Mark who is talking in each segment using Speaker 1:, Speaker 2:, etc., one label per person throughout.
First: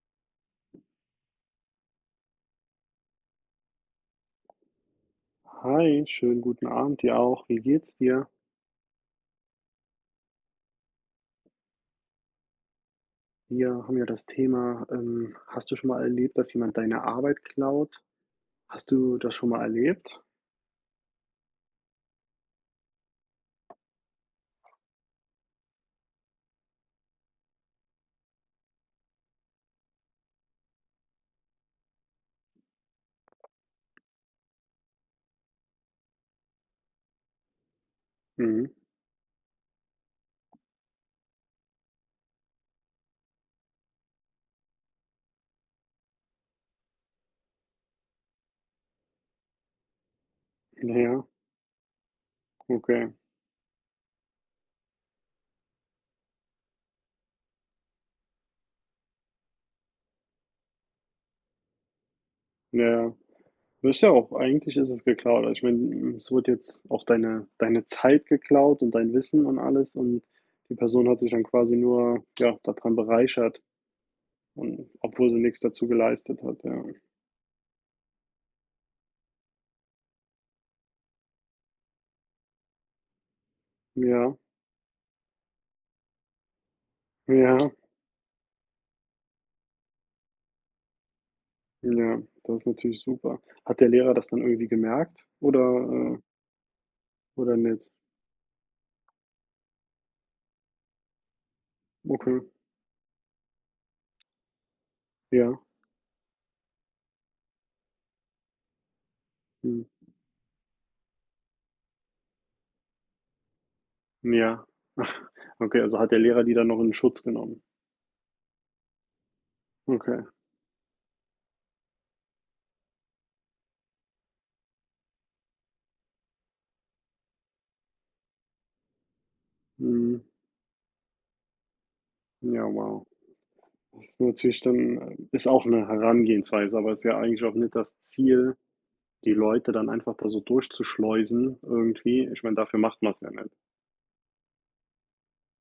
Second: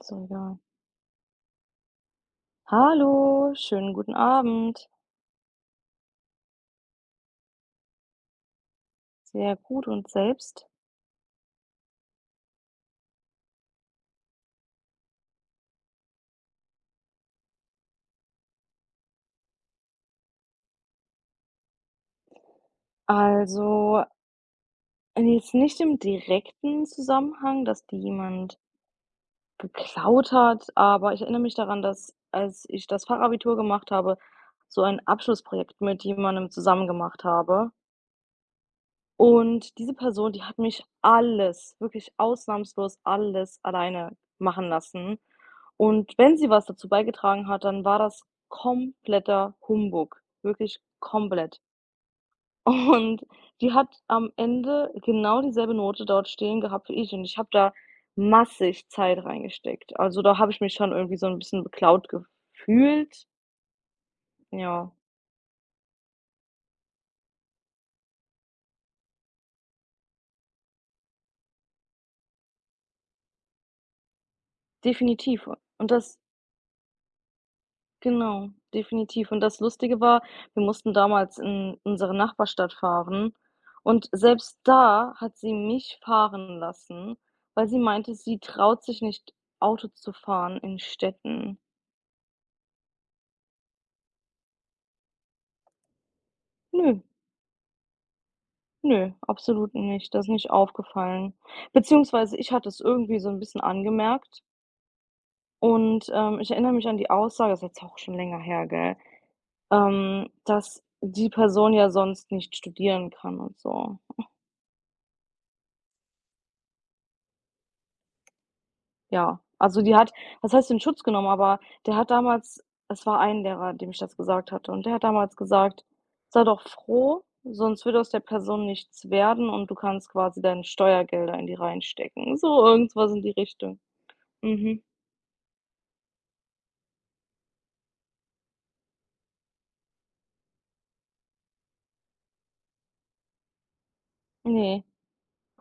Speaker 1: So, ja. Hallo, schönen guten Abend.
Speaker 2: Hi, schönen guten Abend dir auch. Wie geht's dir?
Speaker 1: Sehr gut und selbst?
Speaker 2: Wir haben ja das Thema, hast du schon mal erlebt, dass jemand deine Arbeit klaut? Hast du das schon mal erlebt?
Speaker 1: Also, jetzt nicht im direkten Zusammenhang, dass die jemand geklaut hat, aber ich erinnere mich daran, dass als ich das Fachabitur gemacht habe, so ein Abschlussprojekt mit jemandem zusammen gemacht habe.
Speaker 2: Mhm.
Speaker 1: Und diese Person, die hat mich alles, wirklich ausnahmslos alles alleine machen lassen. Und wenn sie was dazu beigetragen hat, dann war das kompletter Humbug, wirklich
Speaker 2: Ja,
Speaker 1: komplett.
Speaker 2: okay.
Speaker 1: Und die hat am Ende genau dieselbe Note dort stehen gehabt wie ich und ich habe da massig Zeit reingesteckt. Also, da habe ich mich schon irgendwie so 'n bisschen beklaut
Speaker 2: Ja.
Speaker 1: gefühlt.
Speaker 2: Das ist ja auch, eigentlich ist
Speaker 1: Ja,
Speaker 2: es geklaut. Also ich meine, es wird jetzt auch deine Zeit geklaut und dein Wissen und alles, und die Person hat sich dann quasi nur, ja, daran bereichert, und obwohl sie
Speaker 1: definitiv.
Speaker 2: nichts dazu
Speaker 1: Und das
Speaker 2: geleistet hat, ja.
Speaker 1: Genau, definitiv. Und das Lustige war, wir mussten damals in unsere Nachbarstadt fahren und
Speaker 2: Ja,
Speaker 1: selbst da hat sie mich fahren lassen,
Speaker 2: ja.
Speaker 1: weil sie meinte, sie traut sich nicht, Auto zu fahren in Städten.
Speaker 2: Ja, das ist natürlich super. Hat der Lehrer das dann irgendwie gemerkt oder, äh
Speaker 1: Nö,
Speaker 2: oder nicht?
Speaker 1: nö, absolut nicht. Das ist nicht aufgefallen. Beziehungsweise
Speaker 2: Okay,
Speaker 1: ich hatte es irgendwie so ein bisschen angemerkt
Speaker 2: ja,
Speaker 1: und, ich erinnere mich an die Aussage, das ist jetzt auch schon länger her, gell,
Speaker 2: mhm,
Speaker 1: dass die Person ja sonst nicht studieren kann und so.
Speaker 2: ja. Okay, also hat der Lehrer die dann noch in Schutz genommen?
Speaker 1: Ja, also die hat
Speaker 2: Okay,
Speaker 1: was heißt in Schutz genommen, aber der hat damals es war ein Lehrer, dem ich das gesagt hatte und der hat damals gesagt: „Sei doch froh, sonst wird aus der Person nichts werden und du kannst
Speaker 2: mhm,
Speaker 1: quasi deine Steuergelder in die reinstecken.“ So
Speaker 2: ja,
Speaker 1: irgend
Speaker 2: wow.
Speaker 1: was in die Richtung.
Speaker 2: Das ist natürlich
Speaker 1: Mhm.
Speaker 2: dann ist auch eine Herangehensweise, aber ist ja eigentlich auch nicht das Ziel, die Leute dann einfach da so durchzuschleusen irgendwie. Ich meine, dafür macht man es ja nicht.
Speaker 1: Ne.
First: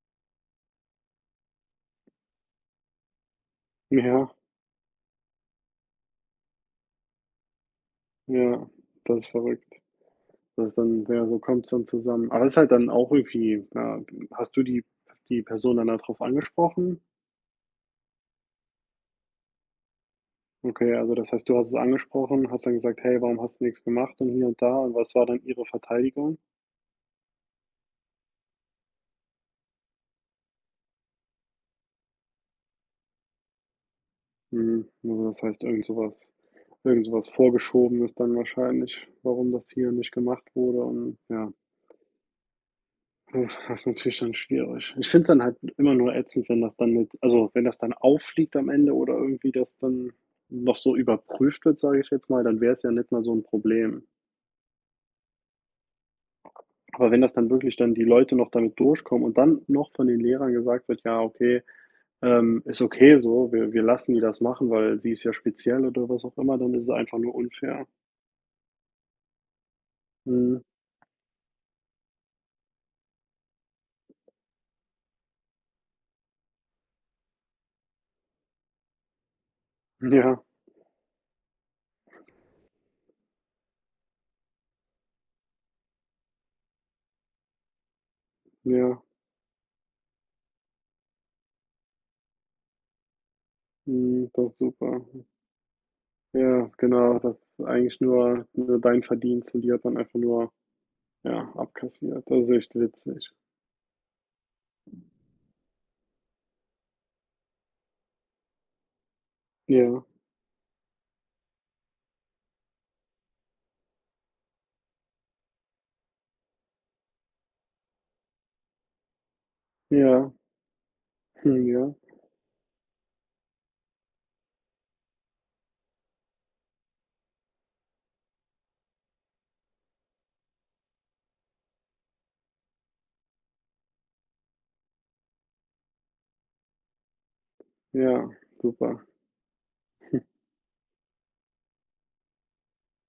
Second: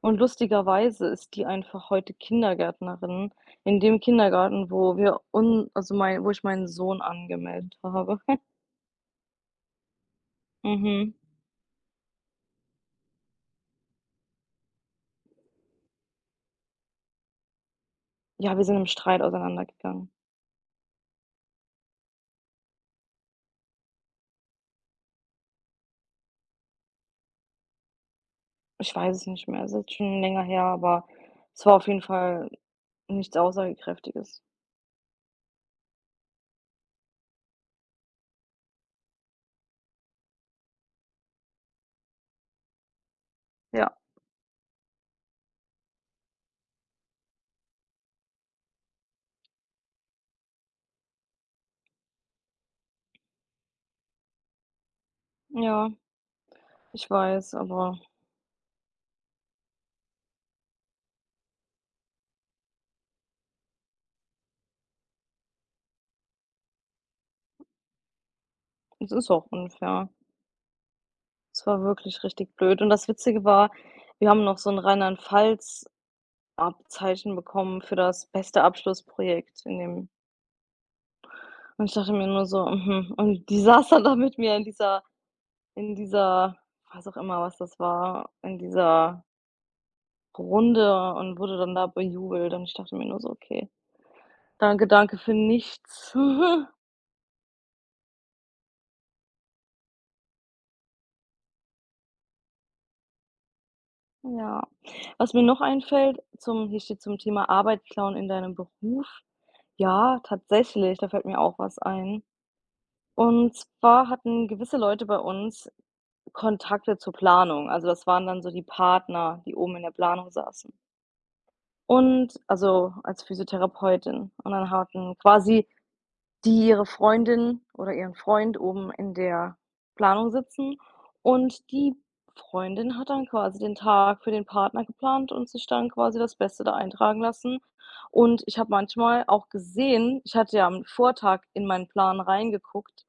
Speaker 1: Und lustigerweise ist die einfach heute Kindergärtnerin in dem
Speaker 2: Ja,
Speaker 1: Kindergarten, wo wir un also mein wo ich meinen Sohn angemeldet habe.
Speaker 2: ja, das ist verrückt. Das ist dann
Speaker 1: Mhm.
Speaker 2: ja, so kommt's dann zusammen. Aber es ist halt dann auch irgendwie ja, hast du die Person dann darauf angesprochen?
Speaker 1: Ja, wir sind im Streit auseinandergegangen.
Speaker 2: Okay, also das heißt, du hast es angesprochen, hast dann gesagt: „Hey, warum hast du nichts gemacht?“ und hier und da. Und was war dann ihre Verteidigung?
Speaker 1: Ich weiß es nicht mehr. Es ist schon länger her, aber es war auf jeden Fall nichts Aussagekräftiges.
Speaker 2: Mhm, also das heißt, irgend so vorgeschoben ist dann wahrscheinlich, warum das hier nicht gemacht wurde, und ja. Uff, das ist
Speaker 1: Ja,
Speaker 2: natürlich dann schwierig. Ich finde es dann halt immer nur ätzend, wenn das dann mit also, wenn das dann auffliegt am Ende oder irgendwie das dann noch so überprüft wird, sage ich jetzt mal, dann wäre es ja nicht mal so ein Problem.
Speaker 1: ja, ich
Speaker 2: Aber wenn das dann
Speaker 1: weiß,
Speaker 2: wirklich dann
Speaker 1: aber
Speaker 2: die Leute noch damit durchkommen und dann noch von den Lehrern gesagt wird: „Ja, okay, ist okay so, wir lassen die das machen, weil sie ist ja speziell“, oder was auch immer, dann ist es einfach nur unfair.
Speaker 1: es ist auch unfair.
Speaker 2: Mhm.
Speaker 1: Es war wirklich richtig blöd. Und das Witzige war, wir haben noch so ein Rheinland-Pfalz-Abzeichen bekommen für das beste Abschlussprojekt in dem
Speaker 2: Ja,
Speaker 1: und ich dachte mir nur so: „Mhm.“ Und die saß dann da mit mir in dieser was auch immer, was das war, in
Speaker 2: ja,
Speaker 1: dieser Runde und wurde dann da bejubelt und ich dachte mir nur so: „Okay.“
Speaker 2: mhm, das ist
Speaker 1: Danke,
Speaker 2: super.
Speaker 1: danke für nichts.
Speaker 2: Ja, genau, das ist eigentlich nur dein Verdienst, und die hat dann einfach nur, ja, abkassiert. Das ist echt witzig.
Speaker 1: Ja. Was mir noch einfällt zum hier steht zum Thema Arbeit klauen in deinem Beruf.
Speaker 2: Ja,
Speaker 1: Ja, tatsächlich, da fällt mir auch was ein. Und zwar hatten gewisse Leute bei uns Kontakte zur Planung. Also, das waren dann so die Partner, die oben in der Planung
Speaker 2: ja,
Speaker 1: saßen.
Speaker 2: hm, ja,
Speaker 1: Und also als Physiotherapeutin. Und dann hatten quasi die ihre Freundin oder ihren Freund oben in der Planung sitzen und die Freundin hat dann quasi den Tag für den Partner geplant und sich dann quasi das Beste da eintragen lassen.
Speaker 2: ja,
Speaker 1: Und ich habe
Speaker 2: super.
Speaker 1: manchmal auch gesehen, ich hatte ja am Vortag in meinen Plan reingeguckt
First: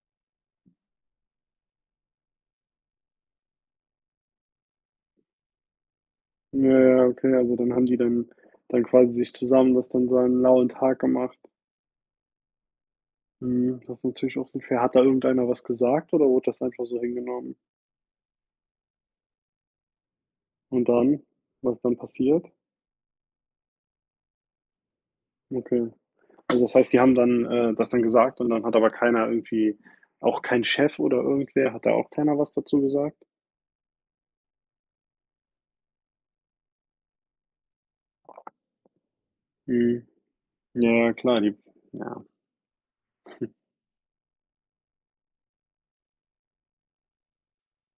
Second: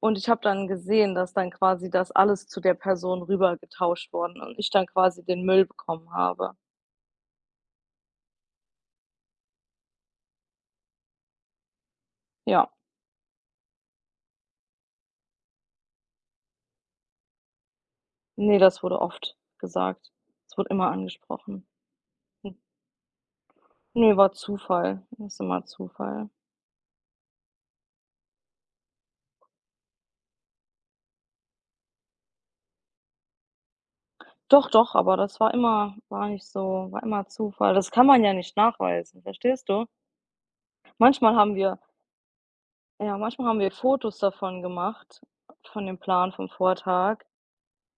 Speaker 1: und ich habe dann gesehen, dass dann quasi das alles zu der Person rüber getauscht worden und ich dann quasi den Müll bekommen habe.
Speaker 2: Ja, ja, okay, also dann haben die dann quasi sich zusammen das dann so einen lauen Tag gemacht.
Speaker 1: Ja,
Speaker 2: Mhm, das ist natürlich auch unfair. Hat da irgendeiner was gesagt, oder wurde das einfach so hingenommen?
Speaker 1: nee, das wurde oft gesagt. Es wurde
Speaker 2: Und
Speaker 1: immer
Speaker 2: dann?
Speaker 1: angesprochen.
Speaker 2: Was dann passiert?
Speaker 1: Ne, war Zufall. Ist immer
Speaker 2: Okay.
Speaker 1: Zufall.
Speaker 2: Also, das heißt, die haben dann, das dann gesagt, und dann hat aber keiner irgendwie, auch kein Chef oder irgendwer, hat da auch keiner was dazu gesagt?
Speaker 1: Doch, doch, aber das war immer war nicht so war immer Zufall. Das kann man ja nicht nachweisen, verstehst du?
Speaker 2: Mhm. Ja, ja,
Speaker 1: Manchmal
Speaker 2: klar, die
Speaker 1: haben wir
Speaker 2: ja,
Speaker 1: ja, manchmal haben wir Fotos davon gemacht, von dem Plan vom Vortag,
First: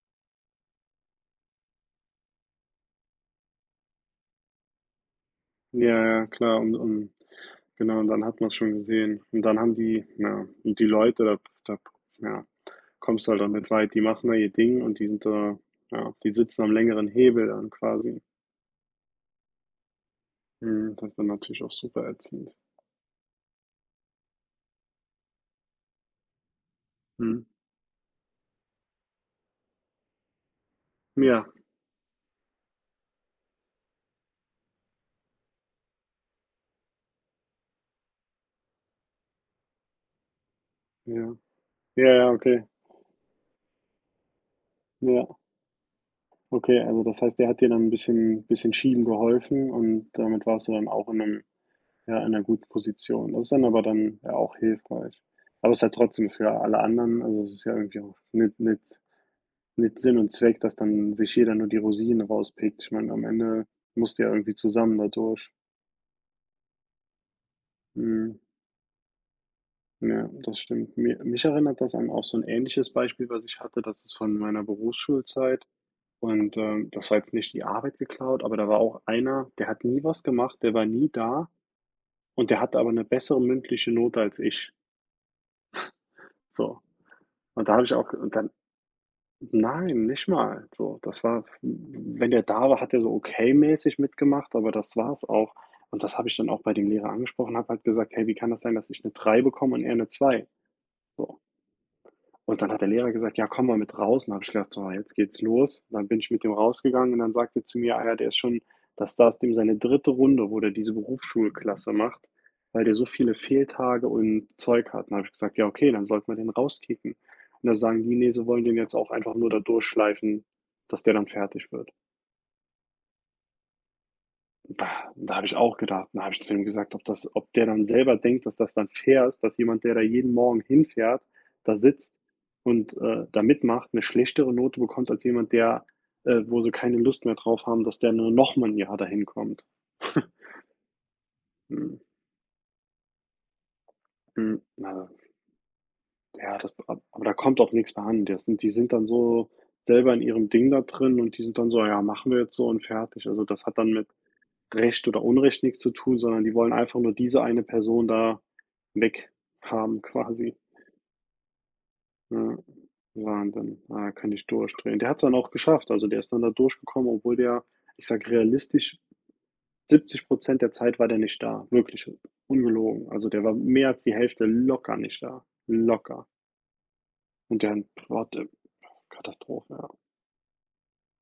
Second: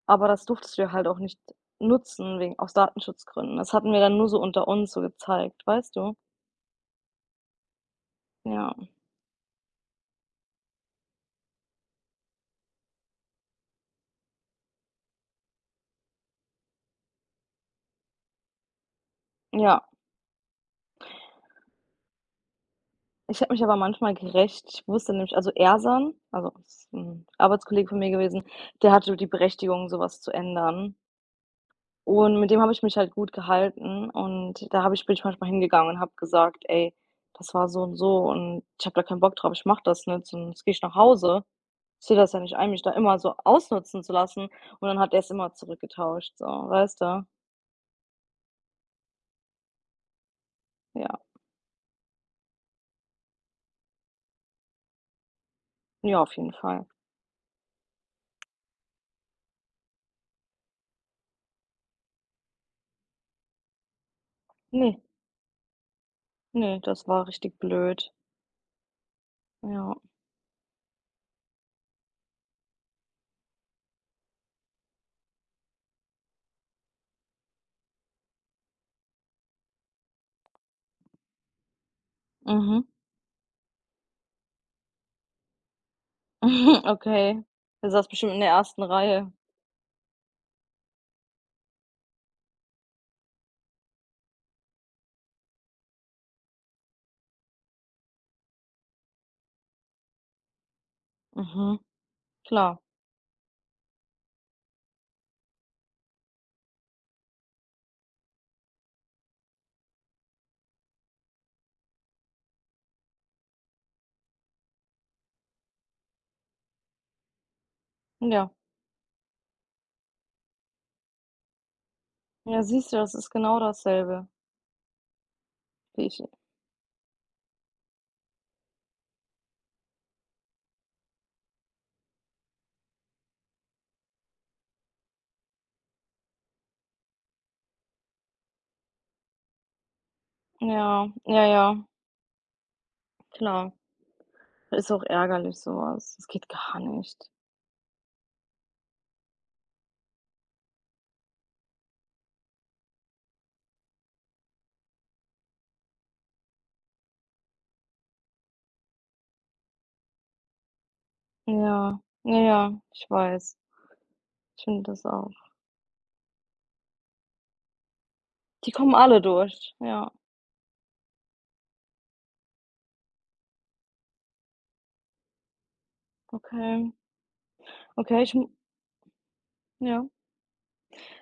Speaker 1: aber das durftest du ja halt auch nicht nutzen wegen aus Datenschutzgründen. Das hatten wir dann nur so unter uns so gezeigt, weißt
Speaker 2: ja,
Speaker 1: du?
Speaker 2: ja, klar. Und genau, und dann hat man es schon
Speaker 1: Ja,
Speaker 2: gesehen. Und dann haben die ja, und die Leute, da ja, kommst du halt auch weit. Die machen da ihr Ding, und die sind da ja, die sitzen am längeren Hebel dann quasi.
Speaker 1: ja.
Speaker 2: Mhm, das ist dann natürlich auch super ätzend.
Speaker 1: Ich habe mich aber manchmal gerecht. Ich wusste nämlich, also Ersan, also ist 'n
Speaker 2: Mhm.
Speaker 1: Arbeitskollege von mir gewesen, der hatte die Berechtigung, so was zu ändern.
Speaker 2: Ja,
Speaker 1: Und mit dem habe ich mich halt gut gehalten und da habe ich bin ich manchmal hingegangen und habe gesagt: „Ey, das war so und so und ich habe da keinen Bock drauf, ich mache das nicht, sonst gehe ich nach
Speaker 2: ja.
Speaker 1: Hause. Ich
Speaker 2: Ja,
Speaker 1: sehe
Speaker 2: ja,
Speaker 1: das ja nicht
Speaker 2: okay.
Speaker 1: ein, mich da immer so ausnutzen zu lassen.“ Und dann hat
Speaker 2: Ja,
Speaker 1: er's immer zurückgetauscht, so,
Speaker 2: okay,
Speaker 1: weißt
Speaker 2: also das
Speaker 1: du?
Speaker 2: heißt, der hat dir dann ein bisschen schieben geholfen, und damit warst du dann
Speaker 1: Ja.
Speaker 2: auch in einem ja, in einer guten Position. Das ist dann aber dann ja auch hilfreich. Aber es ist halt
Speaker 1: Ja,
Speaker 2: trotzdem
Speaker 1: auf
Speaker 2: für
Speaker 1: jeden
Speaker 2: alle
Speaker 1: Fall.
Speaker 2: anderen also, es ist ja irgendwie auch nicht mit Sinn und Zweck, dass dann sich jeder nur die Rosinen rauspickt. Ich meine, am Ende musst du ja irgendwie zusammen
Speaker 1: Ne,
Speaker 2: da durch.
Speaker 1: ne, das war richtig blöd.
Speaker 2: Mhm.
Speaker 1: Ja.
Speaker 2: Ja, das stimmt. mir. Mich erinnert das an auch so ein ähnliches Beispiel, was ich hatte. Das ist von meiner Berufsschulzeit, und das war jetzt nicht die Arbeit geklaut, aber da war auch einer, der hat nie was gemacht, der war nie da, und der hatte
Speaker 1: Mhm.
Speaker 2: aber eine bessere mündliche Note als ich. So.
Speaker 1: Okay.
Speaker 2: Und da habe
Speaker 1: Er
Speaker 2: ich
Speaker 1: saß
Speaker 2: auch,
Speaker 1: bestimmt
Speaker 2: und
Speaker 1: in der
Speaker 2: dann
Speaker 1: ersten Reihe.
Speaker 2: nein, nicht mal. So, das war, wenn der da war, hat er so okay-mäßig mitgemacht, aber das war's auch. Und das habe ich dann auch bei dem Lehrer angesprochen, habe halt gesagt: „Hey, wie kann das sein, dass ich eine drei bekomme und er eine zwei?“ So.
Speaker 1: Mhm,
Speaker 2: Und dann
Speaker 1: klar.
Speaker 2: hat der Lehrer gesagt: „Ja, komm mal mit raus.“ Und habe ich gedacht: „So, jetzt geht's los.“ Dann bin ich mit dem rausgegangen, und dann sagte zu mir einer, der ist schon, das da ist dem seine dritte Runde, wo der diese Berufsschulklasse macht, weil der so viele Fehltage und Zeug hat. Dann habe ich gesagt: „Ja, okay, dann sollten wir den rauskicken.“ Und da sagen die: „Ne, sie
Speaker 1: Ja.
Speaker 2: wollen den jetzt auch einfach nur da durchschleifen, dass der dann fertig wird.“
Speaker 1: Ja, siehst du, das ist genau dasselbe,
Speaker 2: Bah,
Speaker 1: wie ich,
Speaker 2: da habe ich zu ihm gesagt, ob der dann selber denkt, dass das dann fair ist, dass jemand, der da jeden Morgen hinfährt, da sitzt und da mitmacht, 'ne schlechtere Note bekommt als jemand, der wo sie keine Lust mehr drauf haben, dass der nur noch mal 'n Jahr dahin kommt.
Speaker 1: ja, ja, ja.
Speaker 2: Mhm,
Speaker 1: Klar,
Speaker 2: mhm,
Speaker 1: ist auch
Speaker 2: also,
Speaker 1: ärgerlich sowas. Was. Das geht
Speaker 2: ja, das
Speaker 1: gar
Speaker 2: ab aber
Speaker 1: nicht.
Speaker 2: da kommt auch nichts mehr an. Das sind die sind dann so selber in ihrem Ding da drin, und die sind dann so: „Ja, machen wir jetzt so und fertig.“ Also, das hat dann mit Recht oder Unrecht nichts zu tun, sondern die wollen einfach nur diese eine Person da weg haben quasi.
Speaker 1: Ja, ja,
Speaker 2: Ja,
Speaker 1: ja, ich weiß.
Speaker 2: Wahnsinn. Da kann ich
Speaker 1: Ich finde
Speaker 2: durchdrehen.
Speaker 1: das
Speaker 2: Der hat es
Speaker 1: auch.
Speaker 2: dann auch geschafft. Also, der ist dann da durchgekommen, obwohl der, ich sag
Speaker 1: Die kommen
Speaker 2: realistisch,
Speaker 1: alle durch. Ja,
Speaker 2: 70% der Zeit war der nicht da, wirklich ungelogen. Also, der war mehr als die Hälfte locker nicht da, locker.
Speaker 1: okay.
Speaker 2: Und dann
Speaker 1: Okay, ich
Speaker 2: Gott,
Speaker 1: mu
Speaker 2: Katastrophe, ja.
Speaker 1: ja.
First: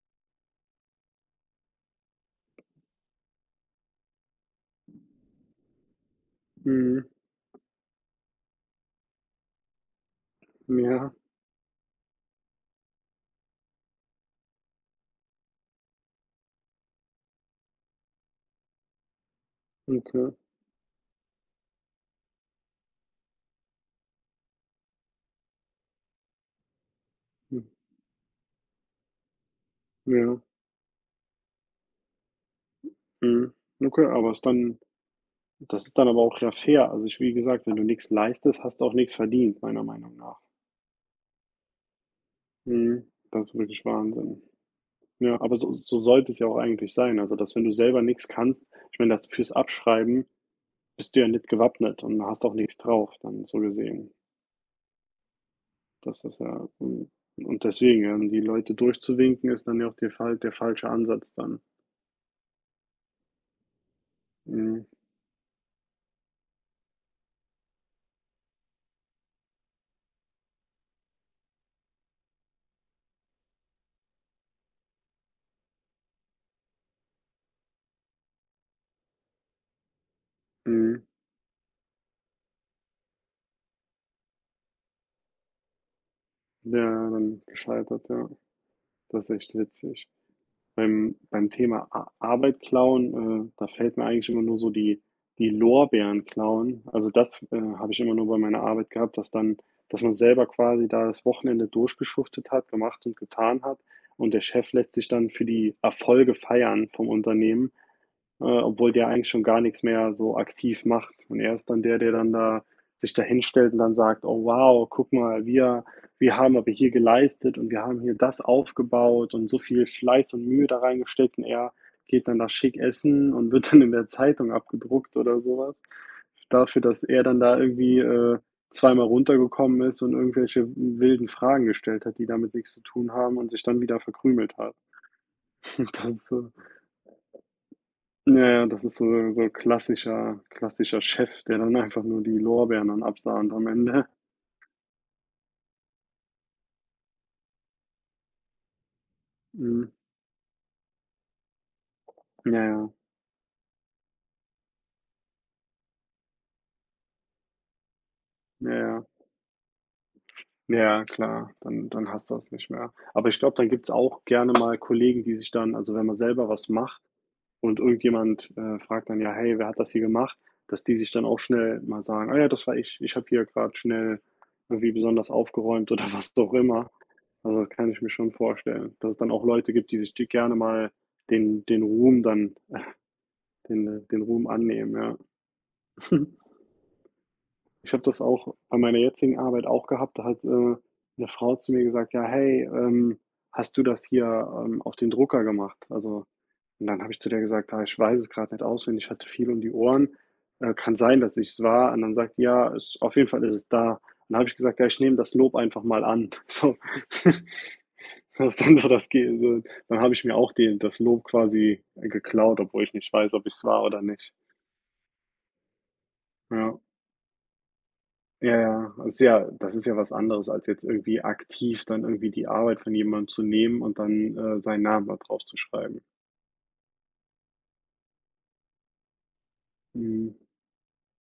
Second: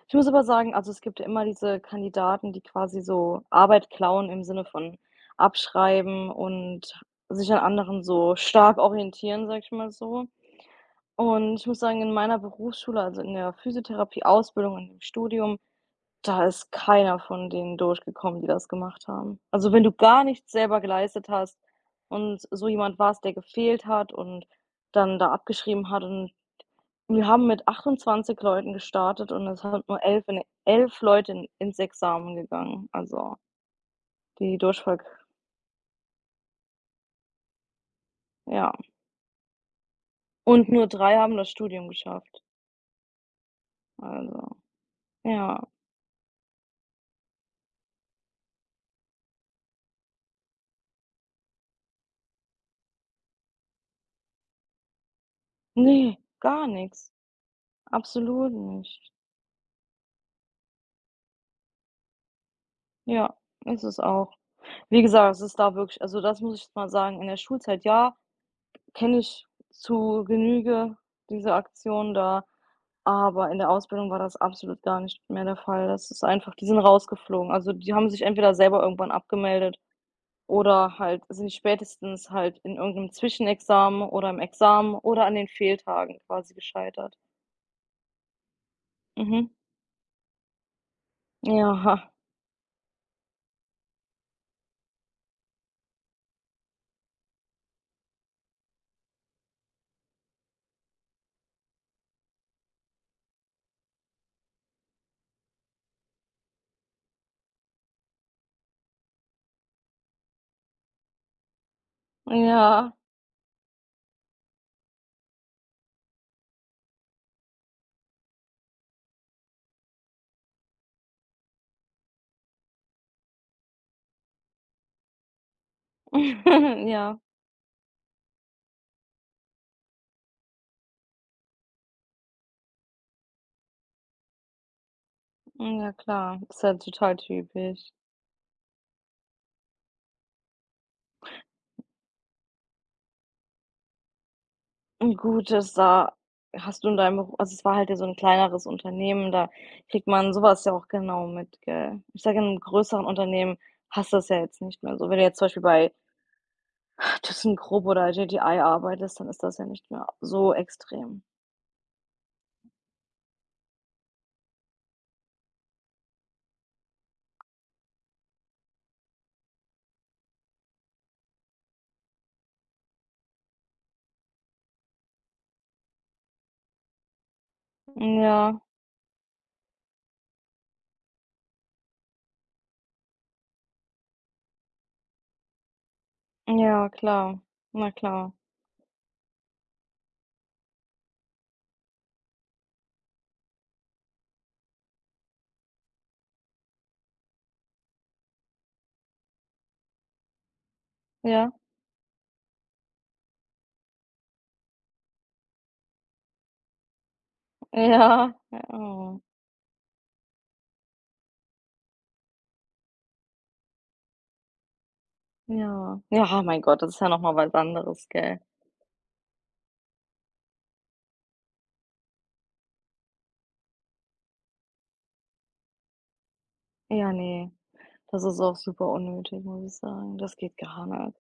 Speaker 1: Ich muss aber sagen, also, es gibt ja immer diese Kandidaten, die quasi so Arbeit klauen im Sinne von abschreiben und
Speaker 2: Mhm.
Speaker 1: sich an anderen so stark orientieren, sag ich mal so.
Speaker 2: Ja,
Speaker 1: Und ich muss sagen, in meiner Berufsschule, also in der Physiotherapie-Ausbildung und im Studium. Da ist keiner von denen durchgekommen, die das gemacht haben. Also, wenn du gar
Speaker 2: okay.
Speaker 1: nichts selber geleistet hast und so jemand warst, der gefehlt hat und dann da abgeschrieben hat, und wir haben
Speaker 2: Hm,
Speaker 1: mit 28 Leuten gestartet und es sind nur elf, in
Speaker 2: ja.
Speaker 1: 11 Leute in ins Examen gegangen, also
Speaker 2: Mhm. Okay, aber ist
Speaker 1: die
Speaker 2: dann
Speaker 1: Durchfall
Speaker 2: das ist dann aber auch ja fair. Also, ich, wie gesagt, wenn du nichts leistest,
Speaker 1: ja.
Speaker 2: hast du auch nichts verdient, meiner Meinung nach.
Speaker 1: Und nur 3 haben das Studium geschafft.
Speaker 2: Mhm. Das ist wirklich Wahnsinn.
Speaker 1: Also,
Speaker 2: Ja, aber
Speaker 1: ja.
Speaker 2: so sollte es ja auch eigentlich sein. Also, dass wenn du selber nichts kannst, ich meine, das fürs Abschreiben bist du ja nicht gewappnet und hast auch nichts drauf dann so gesehen.
Speaker 1: Ne,
Speaker 2: Das ist
Speaker 1: gar
Speaker 2: ja mhm.
Speaker 1: nichts.
Speaker 2: Und deswegen, die
Speaker 1: Absolut
Speaker 2: Leute
Speaker 1: nicht.
Speaker 2: durchzuwinken, ist dann ja auch der falsche Ansatz dann.
Speaker 1: Ja, ist es auch.
Speaker 2: Mhm,
Speaker 1: Wie gesagt, es ist da wirklich, also, das muss ich jetzt mal sagen, in der Schulzeit, ja, kenne ich zu Genüge diese Aktion da, aber in der Ausbildung war das absolut gar nicht mehr der Fall. Das ist einfach, die sind rausgeflogen. Also, die haben sich entweder selber irgendwann abgemeldet oder
Speaker 2: mhm.
Speaker 1: halt sind spätestens halt in irgend 'nem Zwischenexamen oder im Examen oder an den Fehltagen quasi
Speaker 2: Ja,
Speaker 1: gescheitert.
Speaker 2: dann gescheitert, ja. Das ist
Speaker 1: Mhm.
Speaker 2: echt witzig. Beim Thema
Speaker 1: Ja,
Speaker 2: A Arbeit klauen, da fällt mir eigentlich immer nur so die Lorbeeren klauen. Also, das, habe ich immer nur bei meiner Arbeit gehabt, dass man selber quasi da das Wochenende durchgeschuftet hat, gemacht und getan hat, und der Chef lässt sich dann für die Erfolge feiern vom Unternehmen, obwohl der eigentlich schon gar nichts mehr so aktiv macht. Und er ist dann der, der dann da
Speaker 1: ja,
Speaker 2: sich da hinstellt und dann sagt: „Oh wow, guck mal, wir haben aber hier geleistet, und wir haben hier das aufgebaut und so viel Fleiß und Mühe da reingesteckt.“ Und er geht dann da schick essen und wird dann in der Zeitung abgedruckt oder sowas, dafür, dass
Speaker 1: ja,
Speaker 2: er dann da irgendwie, zweimal runtergekommen ist und irgendwelche wilden Fragen gestellt hat, die damit nichts zu tun haben, und sich dann wieder verkrümelt hat.
Speaker 1: ja,
Speaker 2: das,
Speaker 1: klar.
Speaker 2: äh
Speaker 1: Ist ja total typisch.
Speaker 2: ja, ja, das ist so klassischer Chef, der dann einfach nur die Lorbeeren dann absahnt am Ende.
Speaker 1: Hm, gut, das da hast du in deinem Beru also, es war halt ja so ein kleineres Unternehmen, da
Speaker 2: Mhm.
Speaker 1: kriegt man sowas ja auch genau mit, gell? Ich sage, in
Speaker 2: Ja,
Speaker 1: einem
Speaker 2: ja,
Speaker 1: größeren Unternehmen hast du das ja jetzt nicht mehr so. Wenn du jetzt zum Beispiel bei ThyssenKrupp oder JDI
Speaker 2: ja, ja.
Speaker 1: arbeitest, dann ist das ja nicht mehr so
Speaker 2: Ja,
Speaker 1: extrem.
Speaker 2: klar, dann hast du das nicht mehr. Aber ich glaube, dann gibt's auch gerne mal Kollegen, die sich dann also, wenn man selber was macht und irgendjemand, fragt dann: „Ja, hey, wer hat das hier gemacht?“ Dass die sich dann auch schnell mal sagen: „Ah ja, das war ich. Ich habe hier gerade schnell irgendwie besonders aufgeräumt“ oder was auch immer. Also, das kann ich mir schon
Speaker 1: Ja,
Speaker 2: vorstellen, dass es dann auch Leute gibt, die sich, die gerne mal den den Ruhm dann den Ruhm annehmen, ja.
Speaker 1: ja, klar. Na
Speaker 2: Ich habe das
Speaker 1: klar.
Speaker 2: auch bei meiner jetzigen Arbeit auch gehabt. Da hat 'ne Frau zu mir gesagt: „Ja, hey, hast du das hier, auf den Drucker gemacht?“ Also, und dann habe ich zu der gesagt: „Ah, ich weiß es gerade nicht auswendig, ich hatte viel um die Ohren. Kann sein, dass ich
Speaker 1: Ja,
Speaker 2: es war.“ Und dann sagt die: „Ja, es auf jeden Fall ist es da.“ Und dann habe ich gesagt: „Ja, ich nehme das Lob einfach mal an.“ So.
Speaker 1: ja,
Speaker 2: Das ist dann so das
Speaker 1: oh,
Speaker 2: Ge so dann habe ich mir auch den das Lob quasi geklaut, obwohl ich nicht weiß, ob ich es war oder nicht.
Speaker 1: ja. Ja, mein
Speaker 2: Ja.
Speaker 1: Gott, das ist ja noch mal was anderes, gell?
Speaker 2: Ja, ja, das ist ja was anderes, als jetzt irgendwie aktiv dann irgendwie die Arbeit von jemandem zu nehmen und dann, seinen Namen da drauf zu schreiben.
Speaker 1: Ja, nee, das ist auch super unnötig, muss ich sagen.
Speaker 2: Mhm.
Speaker 1: Das geht gar nicht.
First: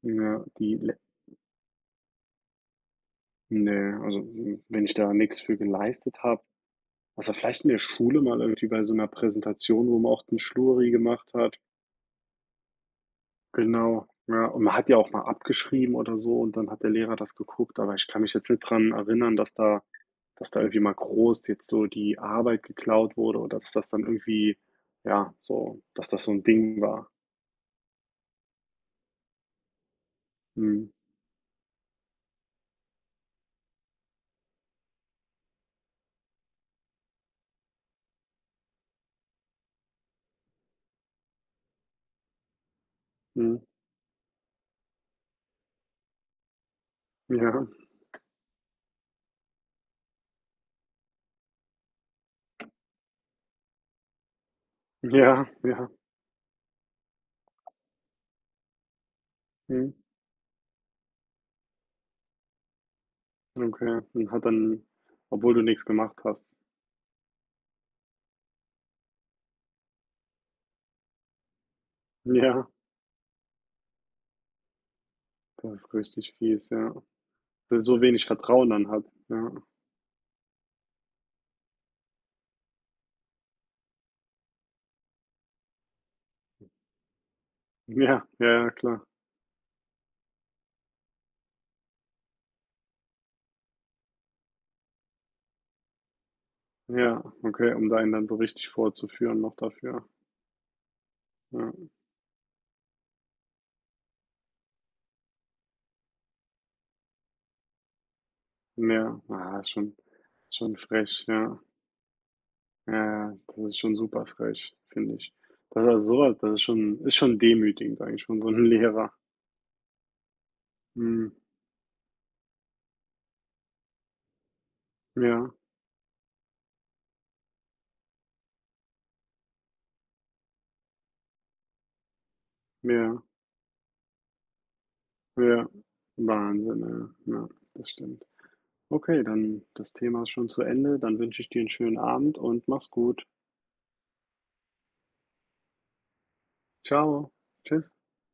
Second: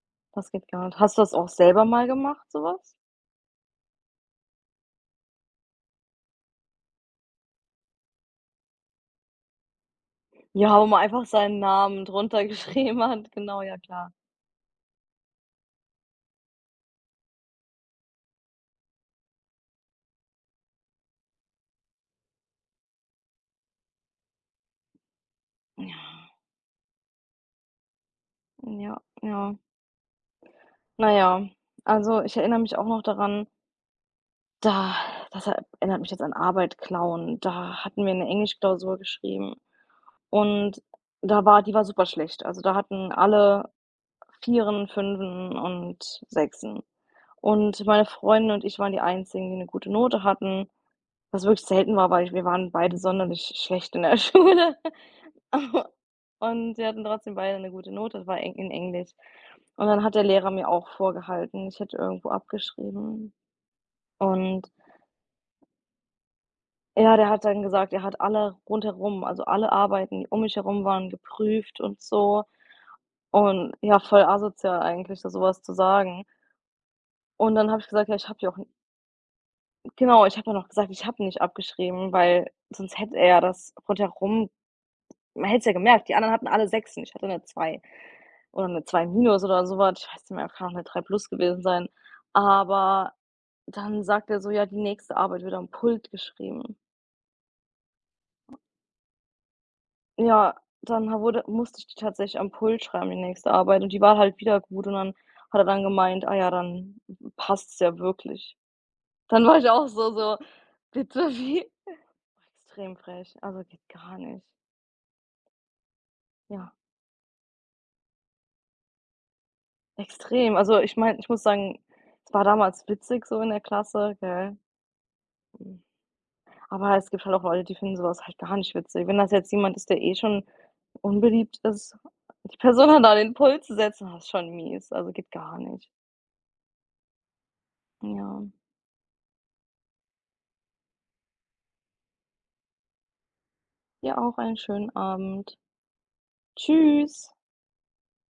Speaker 2: Ja,
Speaker 1: Das geht
Speaker 2: die
Speaker 1: gar
Speaker 2: le
Speaker 1: nicht. Hast du das auch selber mal gemacht, sowas?
Speaker 2: ne, also, wenn ich da nichts für geleistet habe, also vielleicht in der Schule mal irgendwie bei so einer Präsentation, wo man auch den
Speaker 1: Ja, wo
Speaker 2: Schluri
Speaker 1: man einfach
Speaker 2: gemacht
Speaker 1: seinen
Speaker 2: hat.
Speaker 1: Namen drunter geschrieben hat. Genau, ja
Speaker 2: Genau,
Speaker 1: klar.
Speaker 2: ja, und man hat ja auch mal abgeschrieben oder so, und dann hat der Lehrer das geguckt, aber ich kann mich jetzt nicht dran erinnern, dass da irgendwie mal groß jetzt so die Arbeit geklaut wurde, oder dass das dann irgendwie ja, so, dass
Speaker 1: Ja,
Speaker 2: das so ein Ding war.
Speaker 1: ja, ja.
Speaker 2: Mhm.
Speaker 1: Na ja, also, ich erinnere mich auch noch daran, da das erinnert mich jetzt an Arbeit klauen. Da hatten wir eine Englischklausur geschrieben und da war die war super schlecht. Also, da hatten
Speaker 2: Mhm.
Speaker 1: alle Vieren, Fünfen und Sechsen.
Speaker 2: Ja.
Speaker 1: Und meine Freundin und ich waren die einzigen, die eine gute Note hatten, was wirklich selten war, weil wir waren beide sonderlich schlecht in der Schule.
Speaker 2: Ja, ja.
Speaker 1: Und wir hatten trotzdem beide eine gute Note, das war Eng in Englisch. Und
Speaker 2: Mhm.
Speaker 1: dann hat der Lehrer mir auch vorgehalten, ich hätte irgendwo abgeschrieben.
Speaker 2: Okay. Und hat
Speaker 1: Und
Speaker 2: dann, obwohl du nichts gemacht hast.
Speaker 1: ja, der hat dann gesagt, er hat alle rundherum, also alle Arbeiten, die um mich herum waren, geprüft und so.
Speaker 2: Ja,
Speaker 1: Und ja, voll asozial eigentlich, da so was
Speaker 2: das
Speaker 1: zu
Speaker 2: ist
Speaker 1: sagen.
Speaker 2: richtig fies, ja.
Speaker 1: Und dann habe
Speaker 2: Weil
Speaker 1: ich
Speaker 2: so
Speaker 1: gesagt: „Ja,
Speaker 2: wenig
Speaker 1: ich habe ja auch.“
Speaker 2: Vertrauen dann hat, ja.
Speaker 1: Genau, ich habe ja noch gesagt, ich habe nicht abgeschrieben, weil sonst hätte er das rundherum man hätte es ja gemerkt, die anderen hatten alle Sechsen, ich hatte 'ne Zwei.
Speaker 2: Ja, ja,
Speaker 1: Oder
Speaker 2: ja,
Speaker 1: eine
Speaker 2: klar.
Speaker 1: Zwei minus oder sowas. Ich weiß nicht mehr, kann auch eine Drei plus gewesen sein. Aber dann sagt er so: „Ja, die nächste Arbeit wird am Pult geschrieben.“
Speaker 2: Ja, okay, um da einen dann so richtig vorzuführen noch dafür.
Speaker 1: Ja, dann ha wurde
Speaker 2: Ja.
Speaker 1: musste ich die tatsächlich am Pult schreiben, die nächste Arbeit, und die war halt wieder gut, und dann hat er dann gemeint: „Ah ja, dann passt's ja wirklich.“
Speaker 2: Ja,
Speaker 1: Dann war
Speaker 2: ah,
Speaker 1: ich
Speaker 2: ist
Speaker 1: auch
Speaker 2: schon
Speaker 1: so:
Speaker 2: schon frech,
Speaker 1: „Bitte,
Speaker 2: ja.
Speaker 1: wie?“
Speaker 2: Ja,
Speaker 1: Extrem frech,
Speaker 2: ja,
Speaker 1: also
Speaker 2: das ist
Speaker 1: geht
Speaker 2: schon
Speaker 1: gar
Speaker 2: super
Speaker 1: nicht.
Speaker 2: frech, finde ich. Das ist so, das ist
Speaker 1: Ja,
Speaker 2: schon ist schon demütigend eigentlich von so einem Lehrer.
Speaker 1: extrem. Also, ich meine, ich
Speaker 2: Mhm.
Speaker 1: muss sagen, es war damals witzig so in der Klasse, gell?
Speaker 2: Ja,
Speaker 1: Aber es gibt halt auch Leute, die finden sowas halt gar nicht witzig. Wenn das jetzt jemand ist, der eh schon unbeliebt ist, die Person dann da
Speaker 2: ja,
Speaker 1: den Impuls zu setzen, das ist schon mies. Also, geht gar
Speaker 2: ja.
Speaker 1: nicht.
Speaker 2: Wahnsinn, ja, ja, das stimmt.
Speaker 1: Ja.
Speaker 2: Okay, dann das Thema ist schon zu Ende. Dann wünsche ich dir einen schönen Abend und mach's gut.
Speaker 1: Dir auch einen schönen Abend. Tschüss.
Speaker 2: Ciao. Tschüss.